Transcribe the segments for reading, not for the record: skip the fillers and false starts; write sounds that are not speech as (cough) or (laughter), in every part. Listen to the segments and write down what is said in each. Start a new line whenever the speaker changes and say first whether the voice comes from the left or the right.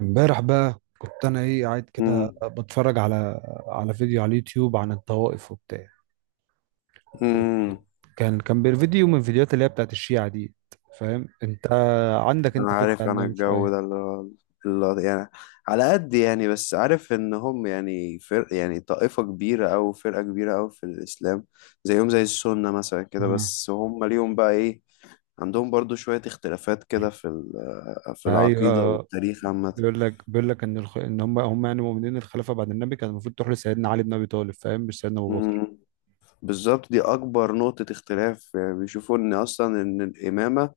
right: امبارح بقى كنت انا ايه قاعد كده
left: امم
right: بتفرج على فيديو على اليوتيوب عن الطوائف وبتاع.
left: امم
right: فيديو من الفيديوهات اللي هي بتاعت الشيعة دي. فاهم انت؟ عندك
left: انا
right: انت فكرة
left: عارف انا
right: عندهم
left: الجو ده
right: شوية؟
left: اللي يعني على قد يعني، بس عارف ان هم يعني فرق، يعني طائفة كبيرة او فرقة كبيرة او في الاسلام، زيهم زي السنة مثلا كده.
right: آه.
left: بس هم ليهم بقى ايه؟ عندهم برضو شوية اختلافات كده في في العقيدة
right: ايوه،
left: والتاريخ
right: بيقول لك ان ان هم يعني مؤمنين الخلافة بعد النبي كان المفروض تروح لسيدنا علي بن ابي طالب، فاهم؟ مش سيدنا ابو بكر.
left: عامة. بالظبط، دي أكبر نقطة اختلاف، يعني بيشوفوا إن أصلا إن الإمامة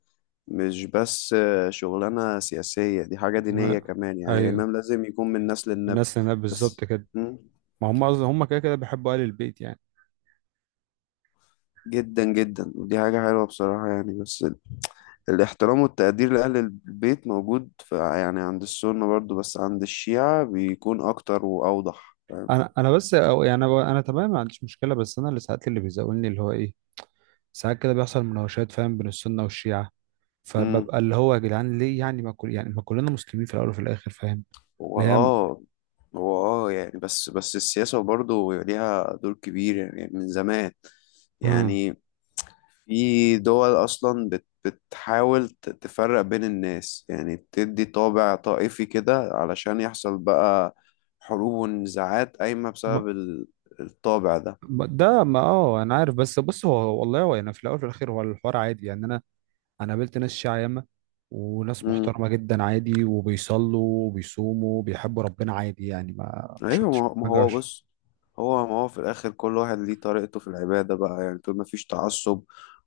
left: مش بس شغلانة سياسية، دي حاجة دينية
right: آه.
left: كمان، يعني
right: ايوه،
left: الإمام لازم يكون من نسل النبي.
right: الناس هنا بالظبط
left: بس.
right: كده.
left: مم.
right: ما هم هم كده كده بيحبوا آل البيت يعني.
left: جدا جدا، ودي حاجة حلوة بصراحة يعني، بس الاحترام والتقدير لأهل البيت موجود، يعني عند السنة برضو، بس عند الشيعة بيكون أكتر وأوضح فاهم.
right: انا بس أو يعني انا تمام، ما عنديش مشكله. بس انا اللي ساعات اللي بيزاولني اللي هو ايه، ساعات كده بيحصل مناوشات، فاهم؟ بين السنة والشيعة،
left: مم.
right: فببقى اللي هو يا جدعان ليه يعني؟ ما كل ما كلنا مسلمين في الأول وفي الآخر، فاهم؟
left: هو
right: اللي هي م-
left: اه هو اه يعني، بس السياسة برضه ليها دور كبير يعني من زمان،
right: امم
left: يعني في دول أصلا بتحاول تفرق بين الناس، يعني بتدي طابع طائفي كده علشان يحصل بقى حروب ونزاعات قايمة بسبب الطابع ده.
right: ده ما اه أنا عارف. بس بص، هو والله هو يعني في الأول وفي الآخر هو الحوار عادي. يعني أنا قابلت ناس شيعة ياما، وناس
left: مم.
right: محترمة جدا عادي، وبيصلوا وبيصوموا وبيحبوا ربنا عادي. يعني ما ما
left: أيوة، ما
right: شفتش
left: هو ما
right: ما
left: هو
right: جاش.
left: بص، هو ما هو في الآخر كل واحد ليه طريقته في العبادة بقى، يعني طول ما فيش تعصب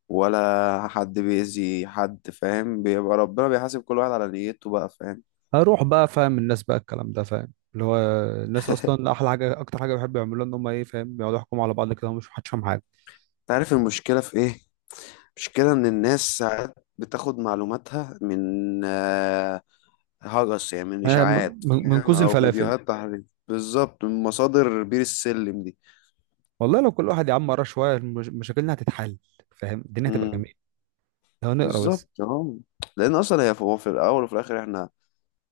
left: ولا حد بيأذي حد فاهم، بيبقى ربنا بيحاسب كل واحد على نيته بقى فاهم.
right: هروح بقى فاهم الناس بقى الكلام ده، فاهم اللي هو الناس اصلا احلى حاجه اكتر حاجه بيحبوا يعملوها ان هم ايه، فاهم؟ بيقعدوا يحكموا على بعض كده ومش محدش فاهم حاجه.
left: تعرف المشكلة في إيه؟ المشكلة إن الناس ساعات بتاخد معلوماتها من آه، هجس، يعني من
right: آه،
left: اشاعات
right: من
left: فاهم،
right: كوز
left: او
right: الفلافل.
left: فيديوهات تحريض، بالظبط، من مصادر بير السلم دي.
right: والله لو كل واحد يا عم قرا شويه مشاكلنا هتتحل، فاهم؟ الدنيا هتبقى
left: امم
right: جميله لو نقرا بس.
left: بالظبط. اه لان اصلا، هو في الاول وفي الاخر احنا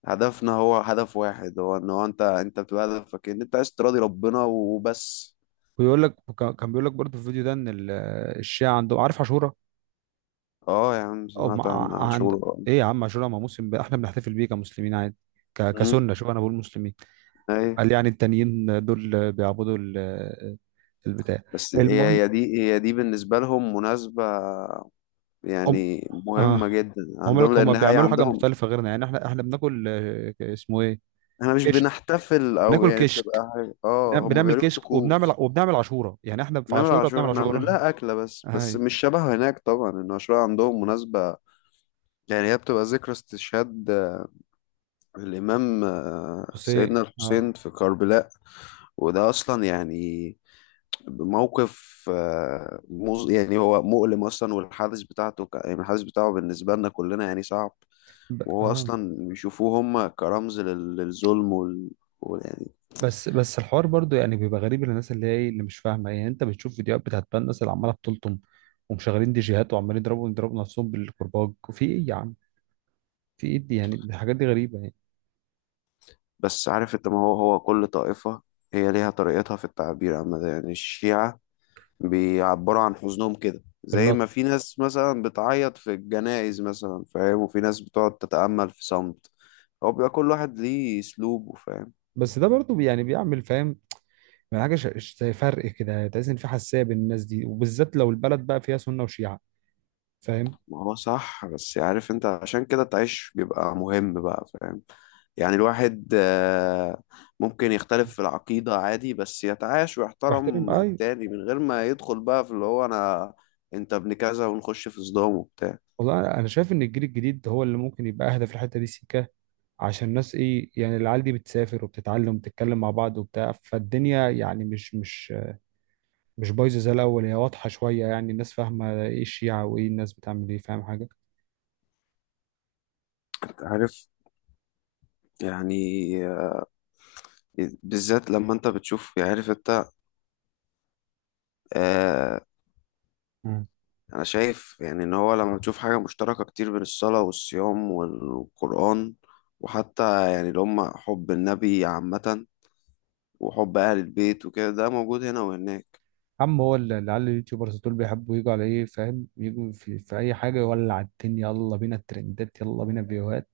left: هدفنا هو هدف واحد، هو ان هو انت بتبقى هدفك ان انت عايز تراضي ربنا وبس.
right: ويقول لك كان بيقول لك برضه في الفيديو ده ان الشيعه عندهم، عارف عاشوراء؟
left: اه يا عم،
right: او
left: سمعت عن عن
right: عند،
left: شغل.
right: ايه يا عم عاشوراء؟ ما مسلم بقى، احنا بنحتفل بيه كمسلمين عادي.
left: امم
right: كسنه، شوف انا بقول مسلمين.
left: ايوه،
right: قال يعني التانيين دول بيعبدوا البتاع.
left: بس هي
right: المهم،
left: هي دي هي دي بالنسبه لهم مناسبه،
right: أم،
left: يعني مهمه
right: اه،
left: جدا
right: هم
left: عندهم
right: لك هم
left: لان هي
right: بيعملوا حاجه
left: عندهم.
right: مختلفه غيرنا. يعني احنا بناكل آه، اسمه ايه،
left: احنا مش
right: كش،
left: بنحتفل، او
right: بناكل
left: يعني
right: كش.
left: بتبقى هم
right: بنعمل
left: بيبقى لهم
right: كشك،
left: طقوس.
right: وبنعمل عاشورة. يعني احنا في
left: نمر
right: عاشورة
left: عاشور
right: بنعمل
left: احنا عاملين
right: عاشورة.
left: لها أكلة، بس
right: هاي
left: مش شبهه هناك طبعا، إن عاشور عندهم مناسبة، يعني هي بتبقى ذكرى استشهاد الإمام،
right: حسين.
left: سيدنا
right: اه.
left: الحسين في كربلاء. وده أصلا يعني موقف، يعني هو مؤلم أصلا، والحادث بتاعته يعني الحادث بتاعه بالنسبة لنا كلنا يعني صعب. وهو
right: اه.
left: أصلا بيشوفوه هم كرمز للظلم، يعني.
right: بس بس الحوار برضو يعني بيبقى غريب للناس اللي هي إيه، اللي مش فاهمة. يعني انت بتشوف فيديوهات بتاعت بقى الناس اللي عمالة بتلطم ومشغلين دي جيهات وعمالين يضربوا نفسهم بالكرباج، وفي ايه يا عم؟ في ايه دي يعني؟ الحاجات دي غريبة يعني.
left: بس عارف أنت، ما هو كل طائفة هي ليها طريقتها في التعبير، عن يعني الشيعة بيعبروا عن حزنهم كده زي ما
right: باللط،
left: في ناس مثلا بتعيط في الجنائز مثلا فاهم، وفي ناس بتقعد تتأمل في صمت. هو بيبقى كل واحد ليه أسلوبه فاهم.
right: بس ده برضو يعني بيعمل، فاهم؟ يعني حاجة زي فرق كده، تحس ان في حساسية بين الناس دي، وبالذات لو البلد بقى فيها سنة وشيعة، فاهم؟
left: ما هو صح، بس عارف أنت، عشان كده تعيش بيبقى مهم بقى فاهم. يعني الواحد ممكن يختلف في العقيدة عادي، بس يتعايش
right: واحترم،
left: ويحترم
right: ايوه.
left: التاني من غير ما يدخل بقى في اللي هو أنا أنت ابن كذا، ونخش في صدام وبتاع.
right: والله انا شايف ان الجيل الجديد هو اللي ممكن يبقى اهدى في الحته دي سيكا. عشان الناس ايه يعني، العيال دي بتسافر وبتتعلم وبتتكلم مع بعض وبتاع، فالدنيا يعني مش بايظه زي الاول، هي واضحه شويه. يعني الناس فاهمه ايه الشيعه وايه الناس بتعمل ايه، فاهم حاجه؟
left: أنت عارف، يعني آه، بالذات لما أنت بتشوف، يعني عارف، آه،
right: مم.
left: أنا شايف يعني إن هو لما بتشوف حاجة مشتركة كتير بين الصلاة والصيام والقرآن، وحتى يعني اللي هم حب النبي عامة، وحب أهل البيت وكده، ده موجود هنا وهناك.
right: عم هو العيال اليوتيوبرز دول بيحبوا يجوا على ايه، فاهم؟ يجوا في, في اي حاجه يولع الدنيا، يلا بينا الترندات، يلا بينا فيوهات،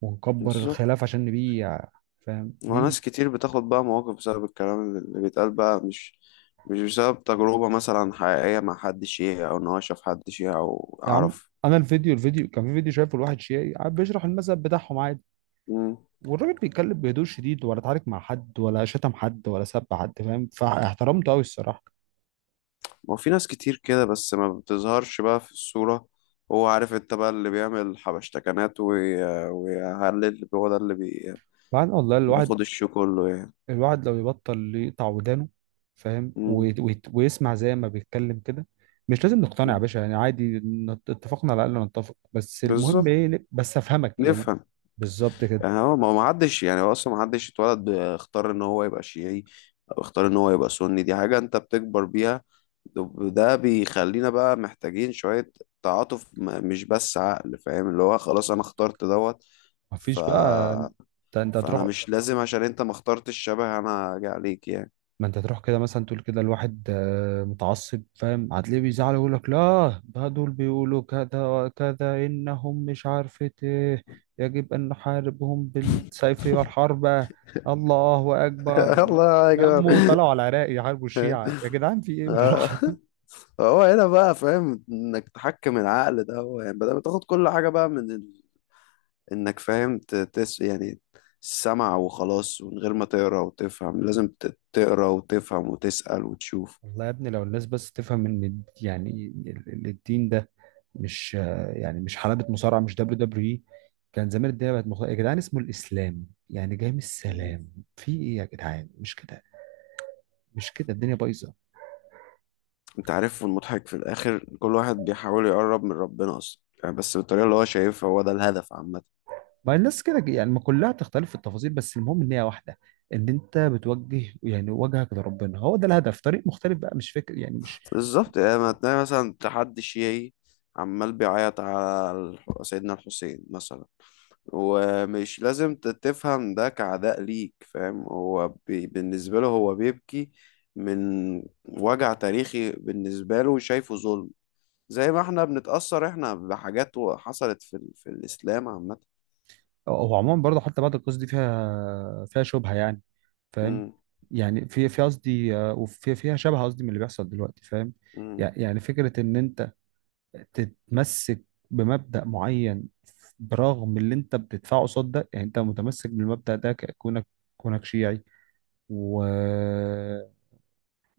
right: ونكبر
left: بالظبط.
right: الخلاف عشان نبيع، فاهم؟ بيع.
left: وناس كتير بتاخد بقى مواقف بسبب الكلام اللي بيتقال بقى، مش بسبب تجربة مثلا حقيقية مع حد شيعي، أو إن هو شاف حد شيعي أو
right: يا عم
left: عرف.
right: انا الفيديو كان في فيديو شايفه لواحد شيعي قاعد بيشرح المذهب بتاعهم عادي،
left: مم.
right: والراجل بيتكلم بهدوء شديد، ولا اتعارك مع حد، ولا شتم حد، ولا سب حد، فاهم؟ فاحترمته قوي الصراحه.
left: ما في ناس كتير كده، بس ما بتظهرش بقى في الصورة. هو عارف انت بقى اللي بيعمل حبشتكنات ويهلل، هو ده اللي
right: بعدين والله
left: بياخد الشو كله يعني.
right: الواحد لو يبطل يقطع ودانه، فاهم؟
left: مم.
right: ويسمع زي ما بيتكلم كده. مش لازم نقتنع يا باشا، يعني عادي، اتفقنا على الاقل نتفق، بس المهم
left: بالظبط.
right: ايه، بس افهمك يعني.
left: نفهم.
right: بالظبط كده.
left: يعني هو، ما حدش، يعني هو اصلا ما حدش اتولد اختار ان هو يبقى شيعي، او اختار ان هو يبقى سني، دي حاجة انت بتكبر بيها. ده بيخلينا بقى محتاجين شوية تعاطف، مش بس عقل فاهم، اللي هو خلاص انا اخترت دوت. ف
right: مفيش بقى، انت
left: فانا
right: هتروح،
left: مش لازم، عشان انت ما اخترتش شبه انا، اجي عليك يعني.
right: ما انت تروح كده مثلا تقول كده الواحد متعصب، فاهم؟ هتلاقيه بيزعل ويقول لك لا، ده دول بيقولوا كذا وكذا انهم مش عارفة ايه، يجب ان نحاربهم بالسيف والحرب، الله
left: (laughs)
right: اكبر، والناس
left: الله
right: اتلموا
left: اكبر.
right: وطلعوا على العراق يحاربوا الشيعة. يا جدعان في ايه؟
left: آه،
right: بالراحة.
left: هو هنا بقى فاهم، انك تحكم العقل ده هو، يعني بدل ما تاخد كل حاجة بقى انك فاهم، ت- تس يعني السمع وخلاص من غير ما تقرا وتفهم، لازم تقرا وتفهم وتسأل وتشوف.
right: (laughs) والله يا ابني لو الناس بس تفهم ان يعني الدين ده مش، يعني مش حلبة مصارعة، مش دبليو دبليو اي كان زمان. الدنيا بقت مختلفة يا جدعان. اسمه الإسلام يعني جاي من
left: مهم.
right: السلام. في إيه يا جدعان، مش كده؟ مش كده الدنيا بايظة.
left: انت عارف المضحك في الاخر، كل واحد بيحاول يقرب من ربنا اصلا يعني، بس بالطريقة اللي هو شايفها، هو ده الهدف عامة.
right: ما الناس كده يعني، ما كلها تختلف في التفاصيل، بس المهم إن هي واحدة، إن أنت بتوجه يعني وجهك لربنا، هو ده الهدف. طريق مختلف بقى، مش فكر يعني مش.
left: بالظبط، يعني ما تلاقي مثلا تحدي شيعي عمال بيعيط على سيدنا الحسين مثلا، ومش لازم تفهم ده كعداء ليك فاهم، هو بالنسبة له هو بيبكي من وجع تاريخي، بالنسبة له شايفه ظلم، زي ما احنا بنتأثر احنا بحاجات حصلت في الإسلام عامة.
right: هو عموما برضه حتى بعد القصة دي فيها شبهة يعني، فاهم؟
left: مم.
right: يعني في في قصدي آه، فيها شبهة قصدي من اللي بيحصل دلوقتي، فاهم؟
left: مم.
right: يعني يعني فكرة إن أنت تتمسك بمبدأ معين برغم اللي انت بتدفعه قصاد ده، يعني انت متمسك بالمبدأ ده، كونك كونك شيعي، ومع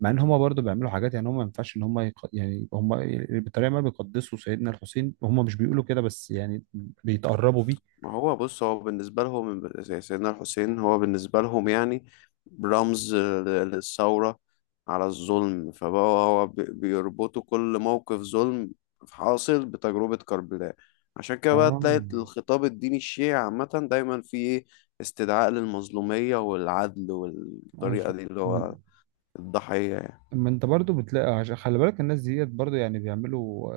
right: ان هما برضو بيعملوا حاجات. يعني هما ما ينفعش ان هما يعني هما بالطريقه ما بيقدسوا سيدنا الحسين، هما مش بيقولوا كده بس، يعني بيتقربوا بيه.
left: ما هو بص، هو بالنسبة لهم زي سيدنا الحسين، هو بالنسبة لهم يعني رمز للثورة على الظلم، فبقى هو بيربطوا كل موقف ظلم حاصل بتجربة كربلاء. عشان كده بقى
right: اه
left: تلاقي الخطاب الديني الشيعي عامة دايما فيه استدعاء للمظلومية والعدل، والطريقة
right: عشان
left: دي اللي
right: ما،
left: هو الضحية يعني.
right: ما انت برضو بتلاقي، عشان خلي بالك الناس ديت برضو يعني بيعملوا.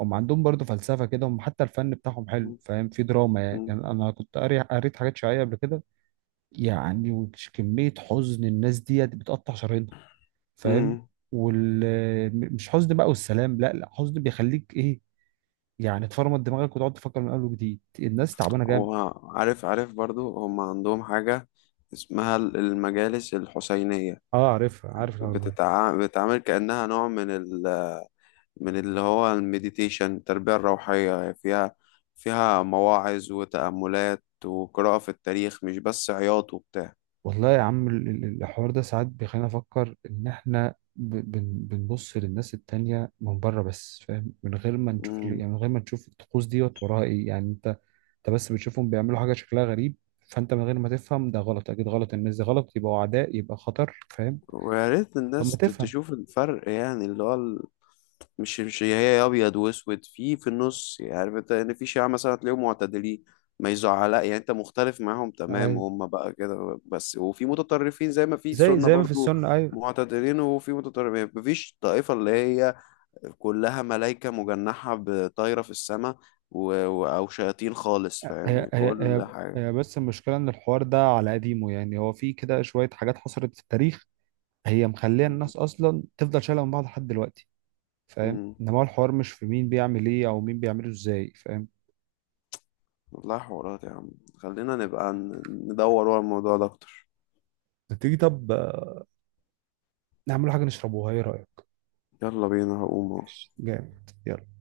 right: هم عندهم برضه فلسفة كده، هم حتى الفن بتاعهم حلو، فاهم؟ في دراما يعني,
left: مم.
right: يعني أنا كنت قاري قريت حاجات شيعية قبل كده. يعني كمية حزن الناس ديت بتقطع شرايينها، فاهم؟
left: مم.
right: وال مش حزن بقى والسلام، لا لا، حزن بيخليك إيه، يعني تفرمط دماغك وتقعد تفكر من أول وجديد. الناس تعبانة جامد.
left: هو عارف برضو، هم عندهم حاجة اسمها المجالس الحسينية،
right: اه عارفها، عارف الحوار ده.
left: بتتعامل كأنها نوع من اللي هو المديتيشن، التربية الروحية يعني، فيها مواعظ وتأملات وقراءة في التاريخ، مش بس عياط وبتاع.
right: والله يا عم الحوار ده ساعات بيخلينا نفكر إن إحنا بنبص للناس التانية من بره بس، فاهم؟ من غير ما نشوف
left: مم.
right: يعني من غير ما نشوف الطقوس ديت وراها إيه يعني. انت بس بتشوفهم بيعملوا حاجه شكلها غريب، فانت من غير ما تفهم ده غلط، اكيد غلط، الناس دي غلط، يبقوا اعداء، يبقى خطر، فاهم؟
left: ويا ريت
right: طب ما
left: الناس
right: تفهم.
left: تشوف الفرق، يعني اللي هو مش هي أبيض وأسود في النص يعني، عارف أنت إن في شيعة مثلا تلاقيهم معتدلين، ما يزعل يعني أنت مختلف معاهم تمام
right: ايوه،
left: وهم بقى كده بس، وفي متطرفين زي ما في
right: زي
left: سنة
right: ما في
left: برضو،
right: السنه، ايوه.
left: معتدلين وفي متطرفين. مفيش طائفة اللي هي كلها ملايكة مجنحة بطايرة في السماء، أو شياطين خالص
right: هي
left: فاهم
right: هي هي
left: كل حاجة.
right: هي بس المشكله ان الحوار ده على قديمه، يعني هو في كده شويه حاجات حصلت في التاريخ هي مخليه
left: مم.
right: الناس اصلا تفضل شايله من بعض لحد دلوقتي، فاهم؟
left: مم.
right: انما هو الحوار مش في مين بيعمل ايه او مين بيعمله ازاي، فاهم؟
left: والله حوارات يا عم، خلينا نبقى ندور ورا الموضوع ده أكتر.
right: ما تيجي طب آه، نعمل حاجه نشربوها، ايه رايك؟
left: يلا بينا، هقوم أهو.
right: جامد، يلا.